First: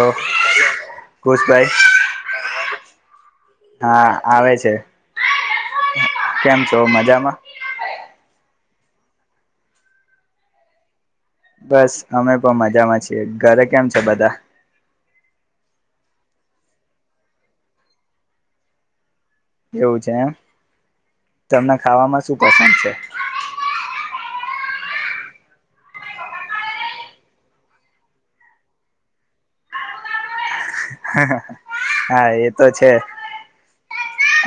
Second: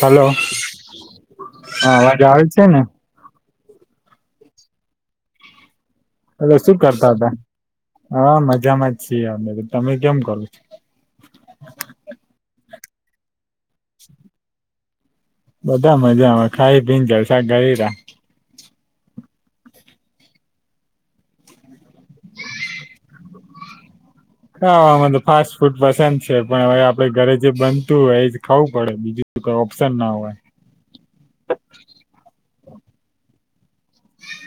Hello કુશભાઈ હા અવાજ આવે છે ને.. હા આવે છે. એ કેમ છો સુુંખ કરતા હતા મજામાં હા મજ મજામાં જ છીએ અમે તો તમે કેમ કરો છો બસ અમે પણ મજામાં છીએ ઘરે કેમ છે બધા બધા મજા આવે ખાઈ પીને જલસા કરે રા એવું છે એમ તમને ખાવામાં શું પસંદ છે ખાવાનું તો ફાસ્ટ ફૂડ પસંદ છે પણ હવે આપડે ઘરે જે બનતું હોય એજ ખાવું પડે બીજું કઈ ઓપ્શન ના હોય હા એ તો છે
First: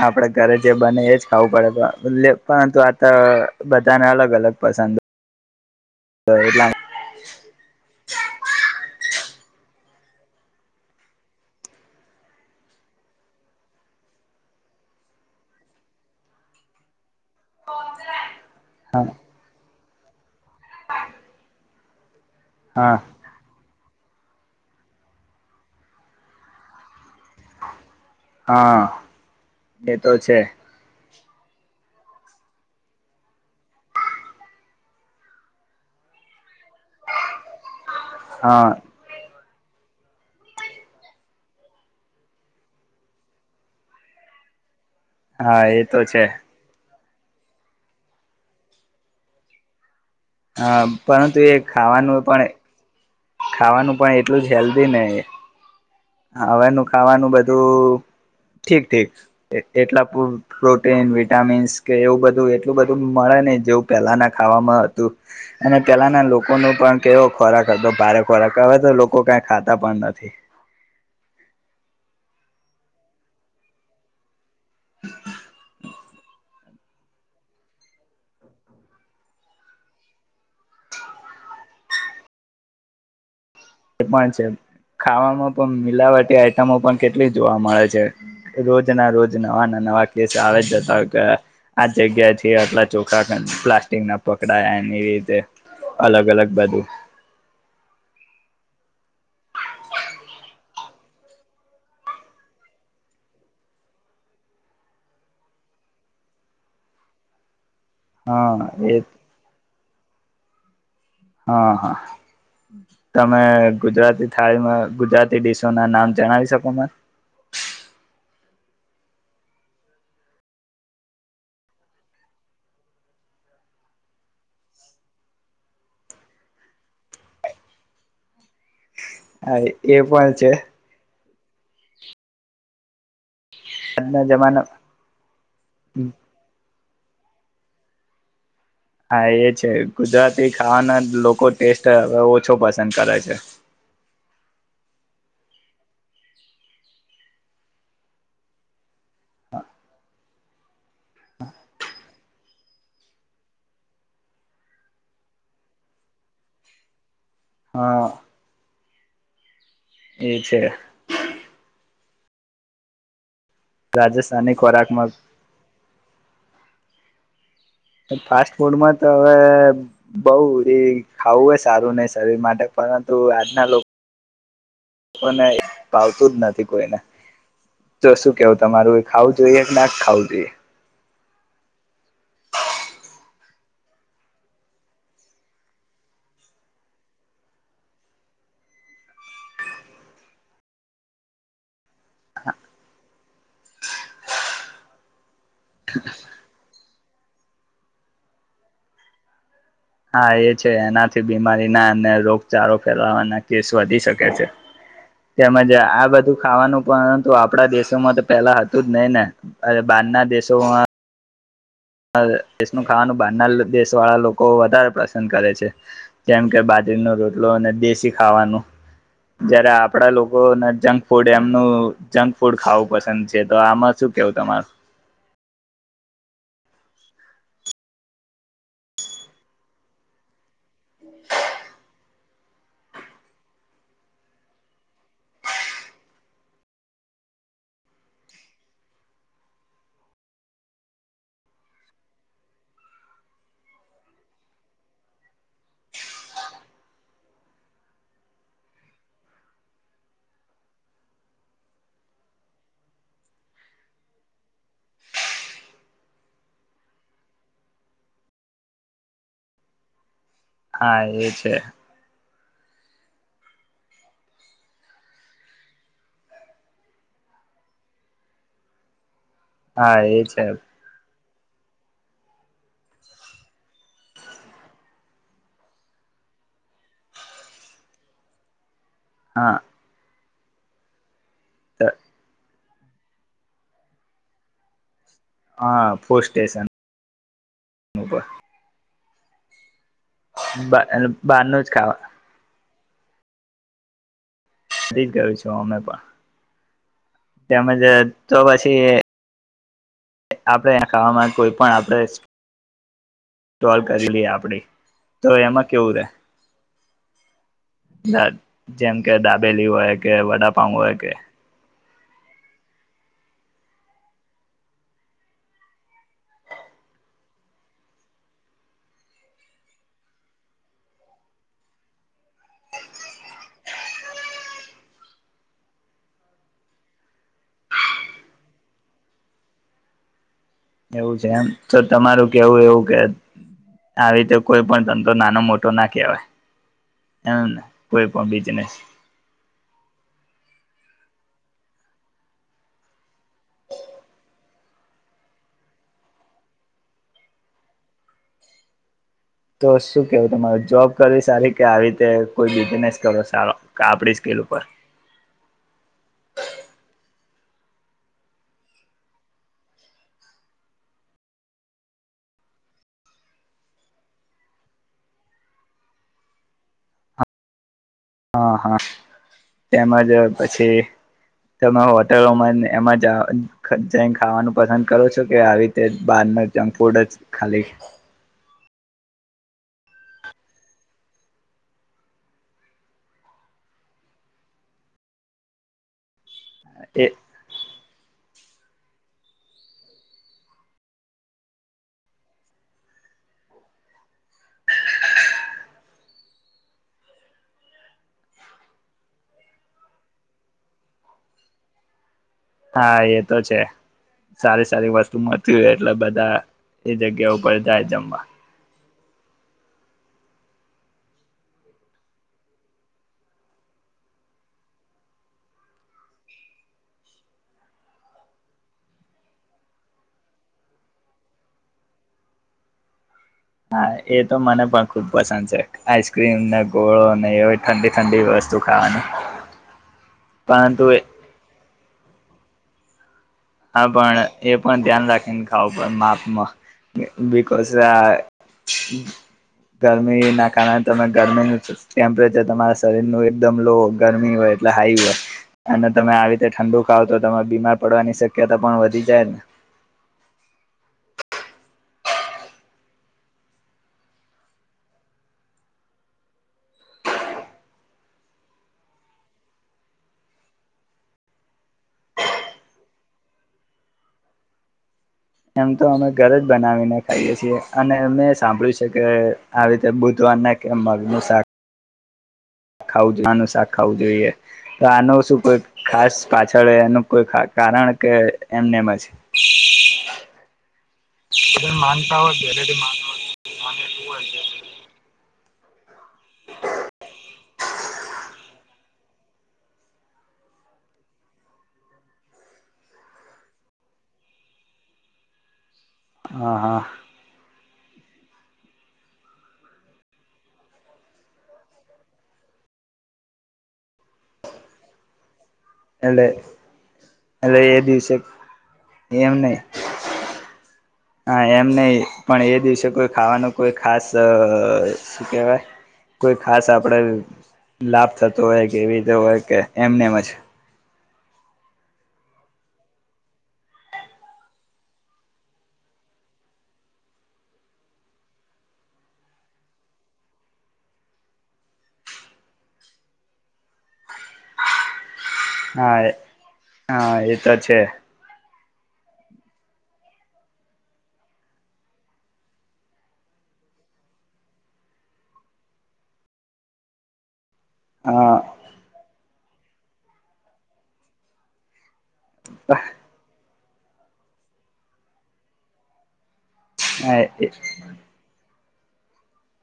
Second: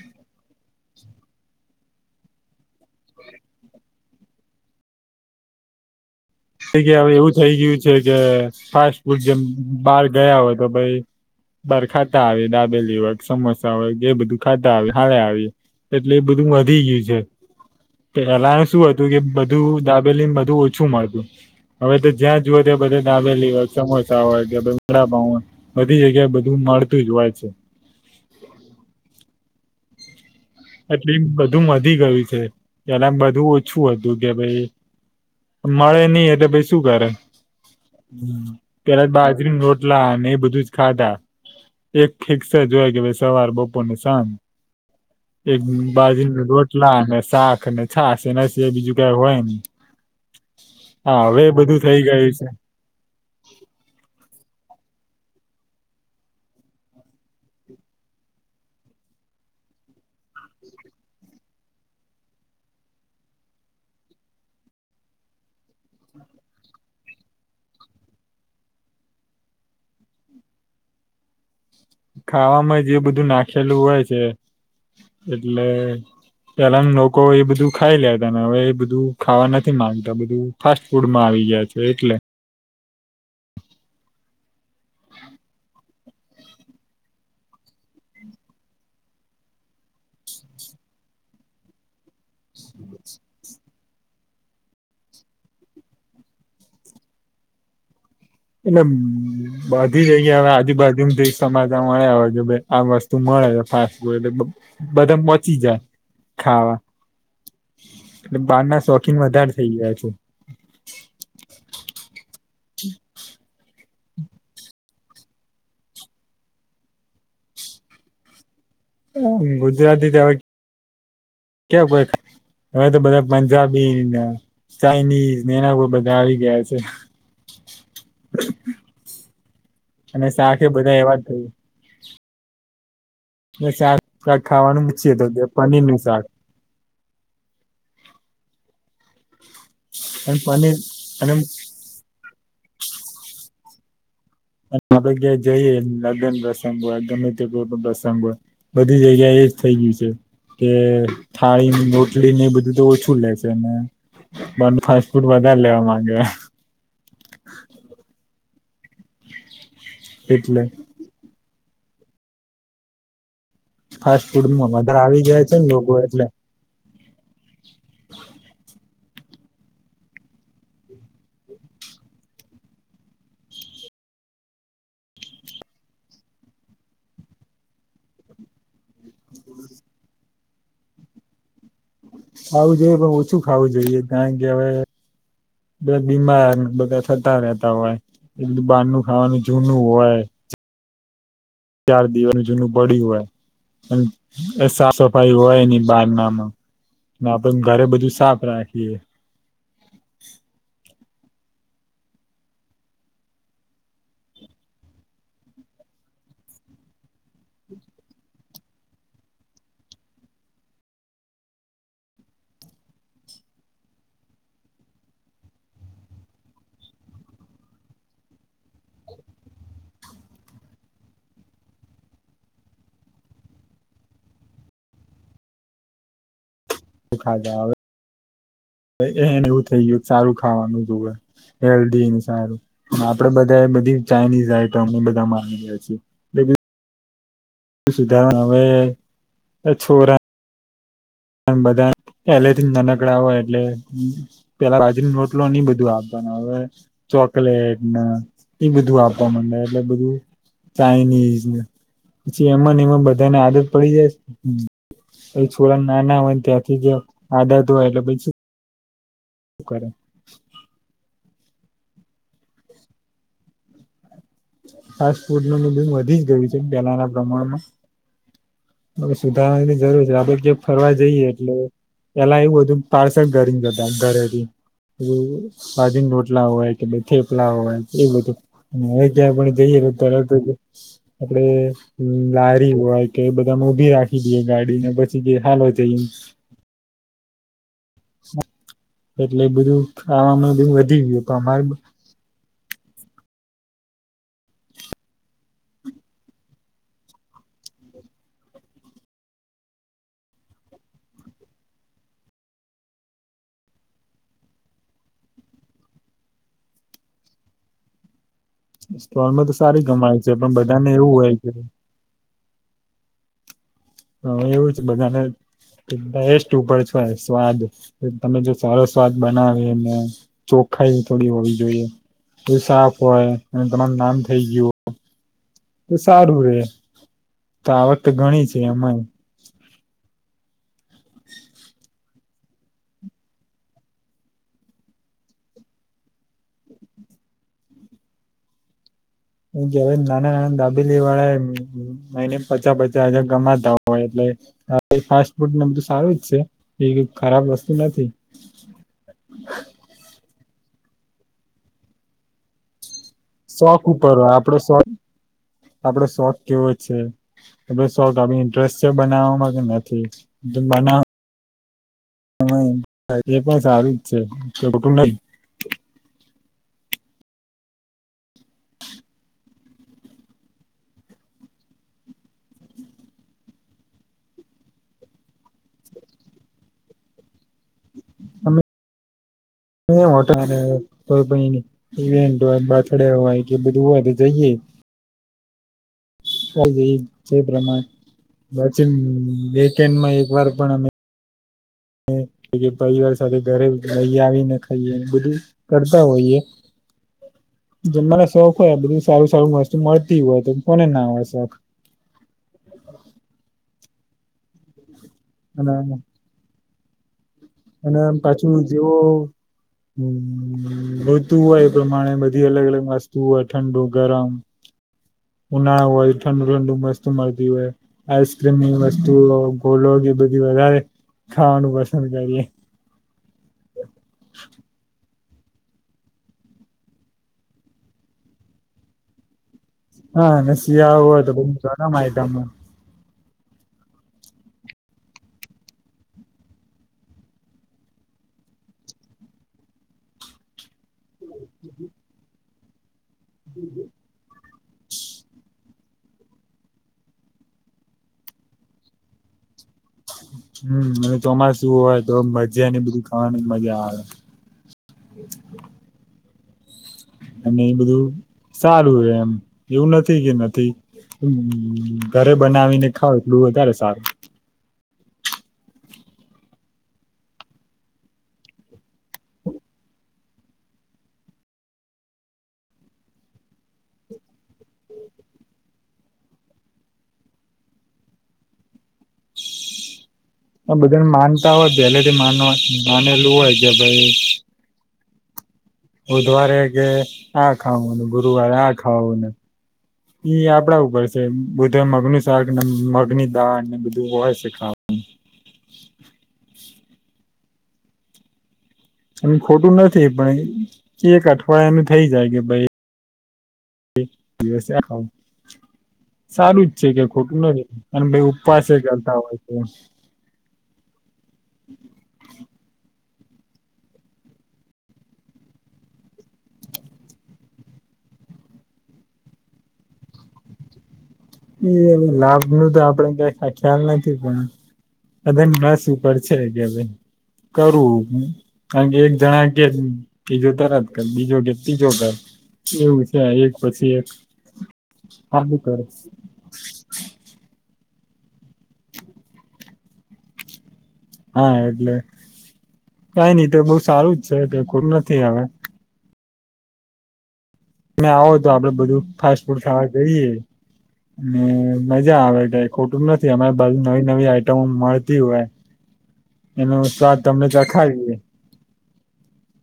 આપણે ઘરે જે બને એજ ખાવું પડે પરંતુ આ તો બધાને અલગ અલગ પસંદ હોય એટલા થઈ ગયા હવે એવું જ થઈ ગયું છે કે ફાસ્ટ ફૂડ જેમ બહાર ગયા હોય તો ભાઈ બહાર ખાતા આવે દાબેલી હોય સમોસા હોય એ બધું ખાતા આવે હવે આવી એટલે એ બધું વધી ગયું છે તો પેલા શું હતું કે બધું દાબેલી ને બધું ઓછું મળતું હવે તો જ્યાં જોવે હા દાબેલી હો [unintelligible] સમોસા હોય કે [unintelligible] વડાપાવ હોય બધી જગ્યાએ બધું મળતું જ હોય છે. હા એતો છે. એટલી બધું માં વધી ગયું છે એલે આમ બધું ઓછું હતું કે ભાઈ મળે નઈ એટલે ભાઈ શું કરે. હમ્મ હા ત્યારે બાર રી રોટલા અને એ બધું જ ખાધા એક ફિક્સ જ હોય કે ભ સવાર બપોર ને સાજ. એક હા એ તો છે બાજુને રોટલા અને શાક ને છાસ એના સિવાય બીજું કઈ હોય નહીં. હા પરંતુ એ ખાવાનું ગયું છે પણ તે ને. હવેનું ખાવાનું બધું ઠીક ઠીક એ એટલા પ્રોટીન વિટામીન કે એવું બધું એટલું બધું મળે ને જેવું પહેલાના ખાવામાં હતું અને પેલાના લોકો ન પણ કેવો ખોરાક હતો ભારે ખોરાક હવે તો લોકો કઈ ખાતા પણ નથી. ખાવામાં જે બધું નાખેલું હોય છે. એટલે પેલા ના લોકો એ બધું ખાઈ લેતા ને હવે એ બધું ખાવા નથી માંગતા બધું ફાસ્ટ ફૂડમાં આવી ગયા છે એટલે. એ પણ છે ખાવામાં પણ મિલાવટી આઈટમો પણ કેટલી જોવા મળે છે રોજ ના રોજ નવા ના નવા કેસ આવે છે [unintelligible] આ જગ્યા એજ કે આટલા ચોખા હતા પ્લસ ટી ના પકડાયા એ એ રીતે અલગ અલગ બધું એમ. બધી જગ્યા હવે આજુબાજુ કિંમતી [unintelligible] મળ્યા હોય કે બે આ વસ્તુ મળે ફાસ્ટ ફૂડ એટલે બધા પોચી જાય ખાવા. એટ હા બહાર ના એ શોખીન વધારે થઇ ગયા છો. [inaudible] હા હા તમે ગુજરાતી થાળીમાં ગુજરાતી ડીશો ના નામ જણાવી શકો માને. હા ગુજરાતી તો હવે કે કોઈ ખાય હવે તો બધા પંજાબી ને ચાઇનીઝ ને એના બો બધા આવી ગયા છે. હા એ અને પણ છે શાખે બધા એવા જ થઈ [inaudible] ને આજના શાક જમાના ખાવાનું ની છે તો કે પનીર નું શાક. હા એ છે અને ગુજરાતી પનીર ખાવાના અને લોકો ટેસ્ટ હવે ઓછો પસંદ કરે છે. આપણે ક્યાં એ જઈએ લગન પ્રસંગ હોય ગમે તે કોઈ પણ પ્રસંગ હોય બધી જગ્યા એજ થઇ ગયું છે કે થાળી ની રોટલી ને બધુ જો ઓછું લેશે ને બાર નું ફાસ્ટ ફૂડ વધારે લેવા માંગે. હા. એ છે. એટલે ફાસ્ટ રાજસ્થાની ફૂડમાં બધા ખોરાકમાં આવી જાય છે ને લોકો એટલે. ને ફાસ્ટ ફૂડમાં તો હવે બઉ એ ખાવું એ સારું નહી શરીર માટે પરંતુ આજના લોકોને ભાવતું જ નથી કોઈને, જો શું કેવું તમારું એ ખાવું જોઈએ કે ના ખાવું જોઈએ ખાવું જોઈએ પણ ઓછું ખાવું જોઈએ, કારણ કે હવે બીમાર બધા થતા રહેતા હોય એકું બારનું ખાવાનું જૂનું હોય. ચાર દિવસનું જૂનું પડ્યું હોય અને એ સાફ સફાઈ હોયની બહારનામાં આપે ઘરે બધું સાફ રાખીએ હા, એ છે એના થી બીમારીના અને રોગચારો ફેલાવાના કેસ વધી શકે છે, તેમજ આ બધું ખાવાનું પરંતુ આપણા દેશોમાં તો પેલા હતું જ નહી ને બારના દેશોમાં દેશનું ખાવાનું બારના દેશ વાળા લોકો વધારે પસંદ કરે છે, જેમ કે બાજરીનો રોટલો અને દેશી ખાવાનું જયારે આપણા લોકોને જંક ફૂડ એમનું જંક ફૂડ ખાવું પસંદ છે, તો આમાં શું કેવું તમારું ખાધા હવે એને એવું થઈ ગયું સારું ખાવાનું જુવ, હેલ્ધી ને સારું, આપડે બધા બધી ચાઇનીઝ આઈટમ બધા માગીએ છીએ સુધારવાના હવે છોરા બધા પેલે થી નનકડા હોય એટલે પેલા બાજરી રોટલોને એ બધું આપવાનું આવે ચોકલેટ ને ઈ બધું આપવા માંડ્યા એટલે બધું ચાાઈનીઝને પછી એમાં એમાં બધાને આદત પડી જાય છોક ના, ના, હોય ને ત્યાંથી જ આદત હોય એટલે પછી [inaudible] હા, એ છે ફાસ્ટ ફૂડ બિમ વધી જ ગયું છે, પહેલાના પ્રમાણમાં [inaudible] સુધારવાની હા જરૂર છે, એ આપણે ક્યાંક ફરવા જઈએ એટલે, પેલા એવું હતું પાર્સલ ભરીને જતા ઘરેથી, બાજરીનરોટલા હોય કે ભઈ થેપલા હોય એ બધું હવે, ક્યા પણ હા જઈ તો તરત [unintelligible] આપડે લાજ હોય કે બ અમે ભી રાખી દીએ ગાડી ને પછી જ દી હાલો હા જઈશ. ફૂડ સ્ટેશન [unintelligible] એટલે બધું આમ બું વધી ગયું બહારનું જ તમારે ખાવાનું બી જ કરું છું અમે પણ. તેમજ તો પછી આપણે ખાવામાં કોઈ પણ આપણે સોલ કરીલીએ આપડી તો એમાં કેવું રે? જેમ કે સ્ટોલમાં તો દાબેલી સારી હોય કે કમાય છે પણ વડાપાઉ બધાને એવું હોય કે હ એવું જ બધાને ટેસ્ટ ઉપર છે હો સ્વાદ તમે જો સારો સ્વાદ બનાવે ને ચોખાઈ થોડી હોવી જોઈએ, સાફ હોય અને તમાર નામ થઈ ગયું. તો સારું રે, તો આવક તો ઘણી છે એમાય. એવું છે એમ તો તમારું કેવું એવું કે આવી રીતે કોઈ પણ ધંધો નાનો મોટો ના કહેવાય એમને, કોઈ પણ બિજનેસ. એ કેવા નાના નાના દાબેલી વાળાને મહિને પચા પચા હજાર કમાતા હોય એટલે. હા એ ફાસ્ટ ફૂડને બધું સારું જ છે, એ ખરાબ વસ્તુ નથી. તો શું કેવું તમારે જોબ કરવી સારી કે આવી રીતે કોઈ બિઝનેસ ક શોખ ઉપર હોય આપડો શોખ, આપડો શોખ કેવો છે. તમે શોખ અમે ઇન્ટરેસ્ટ છે બનાવામાં કે નથી, જો બનાવ [unintelligible] એ પણ સારું જ છે, ખોટું [inaudible] હા, હા. તેમજ પછી, તમે હોટલોમાં ને એમાં જ, જઈને ખાવાનું પસંદ કરો છો કે આવી રીતે જ, બહાર ન જંક ફૂડ જ? ખાલી. એ હોટલ ને કોઈ ઇવેન્ટ હોય, બથ ડે હોય કે બધું હોય તો જઈએઈ. ચાલ જઈએ, એ જે પ્રમાણે પછી વ, વીકેન્ડમાં એક વાર પણ અમે પરિવાર સાથે ઘરે લઈ આવીને ખઈએ, બધું કરતા હોઈએ. જે મને સૌખ હોય, બધું સારું સારું વસ્તુ મળતી, હોય તો કોને ના હોય સૌખ? હા, એ તો છે. સારી સારી વસ્તુ મળતી અને હોયએટલે બધા એ જગ્યા ઉપ અને પાછુ જેવો, ઉ ઋતુ હોય એ પ્રમાણે બધી અલગ અલગ વસ્તુ હોય ઠંડુ, ગરમ ઉનાળા હોય ઠંડુ ઠંડુ વસ્તુ મળતી હોય, આઈસક્રીમની વસ્તુ, ગોલોગ એ બધી વધારે ખાવાનું પસંદ કરીએ. હા, એ તો મને પાક્કુ પસંદ છે, આઈસક્રીમ ને, ગોળોને, એવી ઠંડી ઠંડી વસ્તુ ખાવાની હા, ને પરંતુ સિયાળો હોય તો પછી [unintelligible] ગરમ આઇટમો હા, પણ એ પણ ધ્યાન રાખીને ખાવુ પડ, માપમાં, બિકોઝા ગરમીના કારણે તમે, ગરમીનું ટેમ્પરેચર તમારા સ સરીરની એકદમ લો ગરમી હોય હાઈ હોય, અને તમે આવી રીતે ઠંડુ ખાવ, તો તમારે બીમાર પડવાની સક એ તે પણ વધી જાય ને! હમ, અને ચોમાસું હોય તો ભજ્યાને બધું ખાવાની મજા આવે. અને એ બધું સારું, એમ, એવું નથી કે નથી, ગ, ઘરે બનાવીને ખાવ એટલું વધારે સારું! એમ તો અમે ઘરે જ બનાવીને ખાઈએ છીએ. અને મેં સાંભળ્યું છે કે આવી રીતે બુધવારના કેમ મગનું સાક ખાવુ જોઈ, આનું શાક ખાવું જોઈએ, તો આનું સુ કોઈ ખાસ પાછળ, એનું કો ખા, કારણ? કે એમનેમ જ? આ બધાને માનતા હોય, પહેલેથી મા, માનેલું હોય કે ભાઈ બુધવારે કે આ ખાવું, ગુરુવારે આ ખાવું ને. ઈ આપડા ઉપર છે. બુધે મગનું શાક ને, મગની દાળ ને, બધું હોય છે ખાવાનું. હા, હા. એ ખોટું નથી, પણ એક અઠવાડિયાનું થઈ જાય કે ભાઈ એટલે સારું જ છે, કે ખોટું એટલે નથી, એ એમ દિવસે ભઈ ઉપવાસે કરતા હોય એમ છે. નહી હા, એમ નહિ, પણ એ દિવસે કોઈ ખાવાનો કોઈ ખાસ, સુ કેહેવાય?, કોઈ ખાસ, આપડે લાભ થતો હોય, કેવી રીતે હોય કે, એમને એમ જ? એ હવે લાભનું તો આપડે કંઇ ખ્યાલ નથી, પણ બેન માસી ઉપર છે કે કરવું, કાણ કે એક જણા કે બીજો તરત કે, બીજો કે ત્રીજો કે. એવું છે, એક પછી એક. આ હું હા કરસ? હા, એ તો છે. હા, એટલે કઈ નઈ, તો બહ સારું જ છે એટલે. કંઇ ખોટું નથી હવે. તમે આવો તો, આપડે બધું ફાસ્ટ ફૂડ ખાવા જઈએ ને ભાઈ મજા આવે, કંઇ ખોટું નથી અમેં [unintelligible] નવી-નવી આઈટમો મળતી હોય. એનો સ્વાદ તમને ચખાવીએ.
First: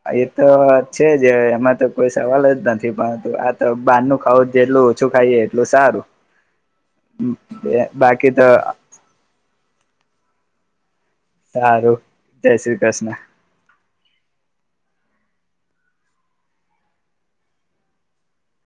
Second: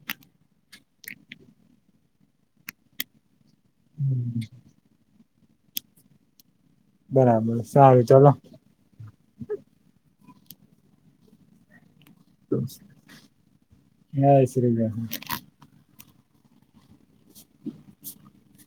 હા એ તો આ છે જ, હવે એમાં તો કોઈ સવાલ જ નથી પરંતુ આ તો બહારનું ખાાવું જેટલું ઓછું ખાઈએ એટલું સારું. બરાબર બે સારું બાકી ચલો તો સારું. જય શ્રી કૃષ્ણ. [unintelligible] [inaudible]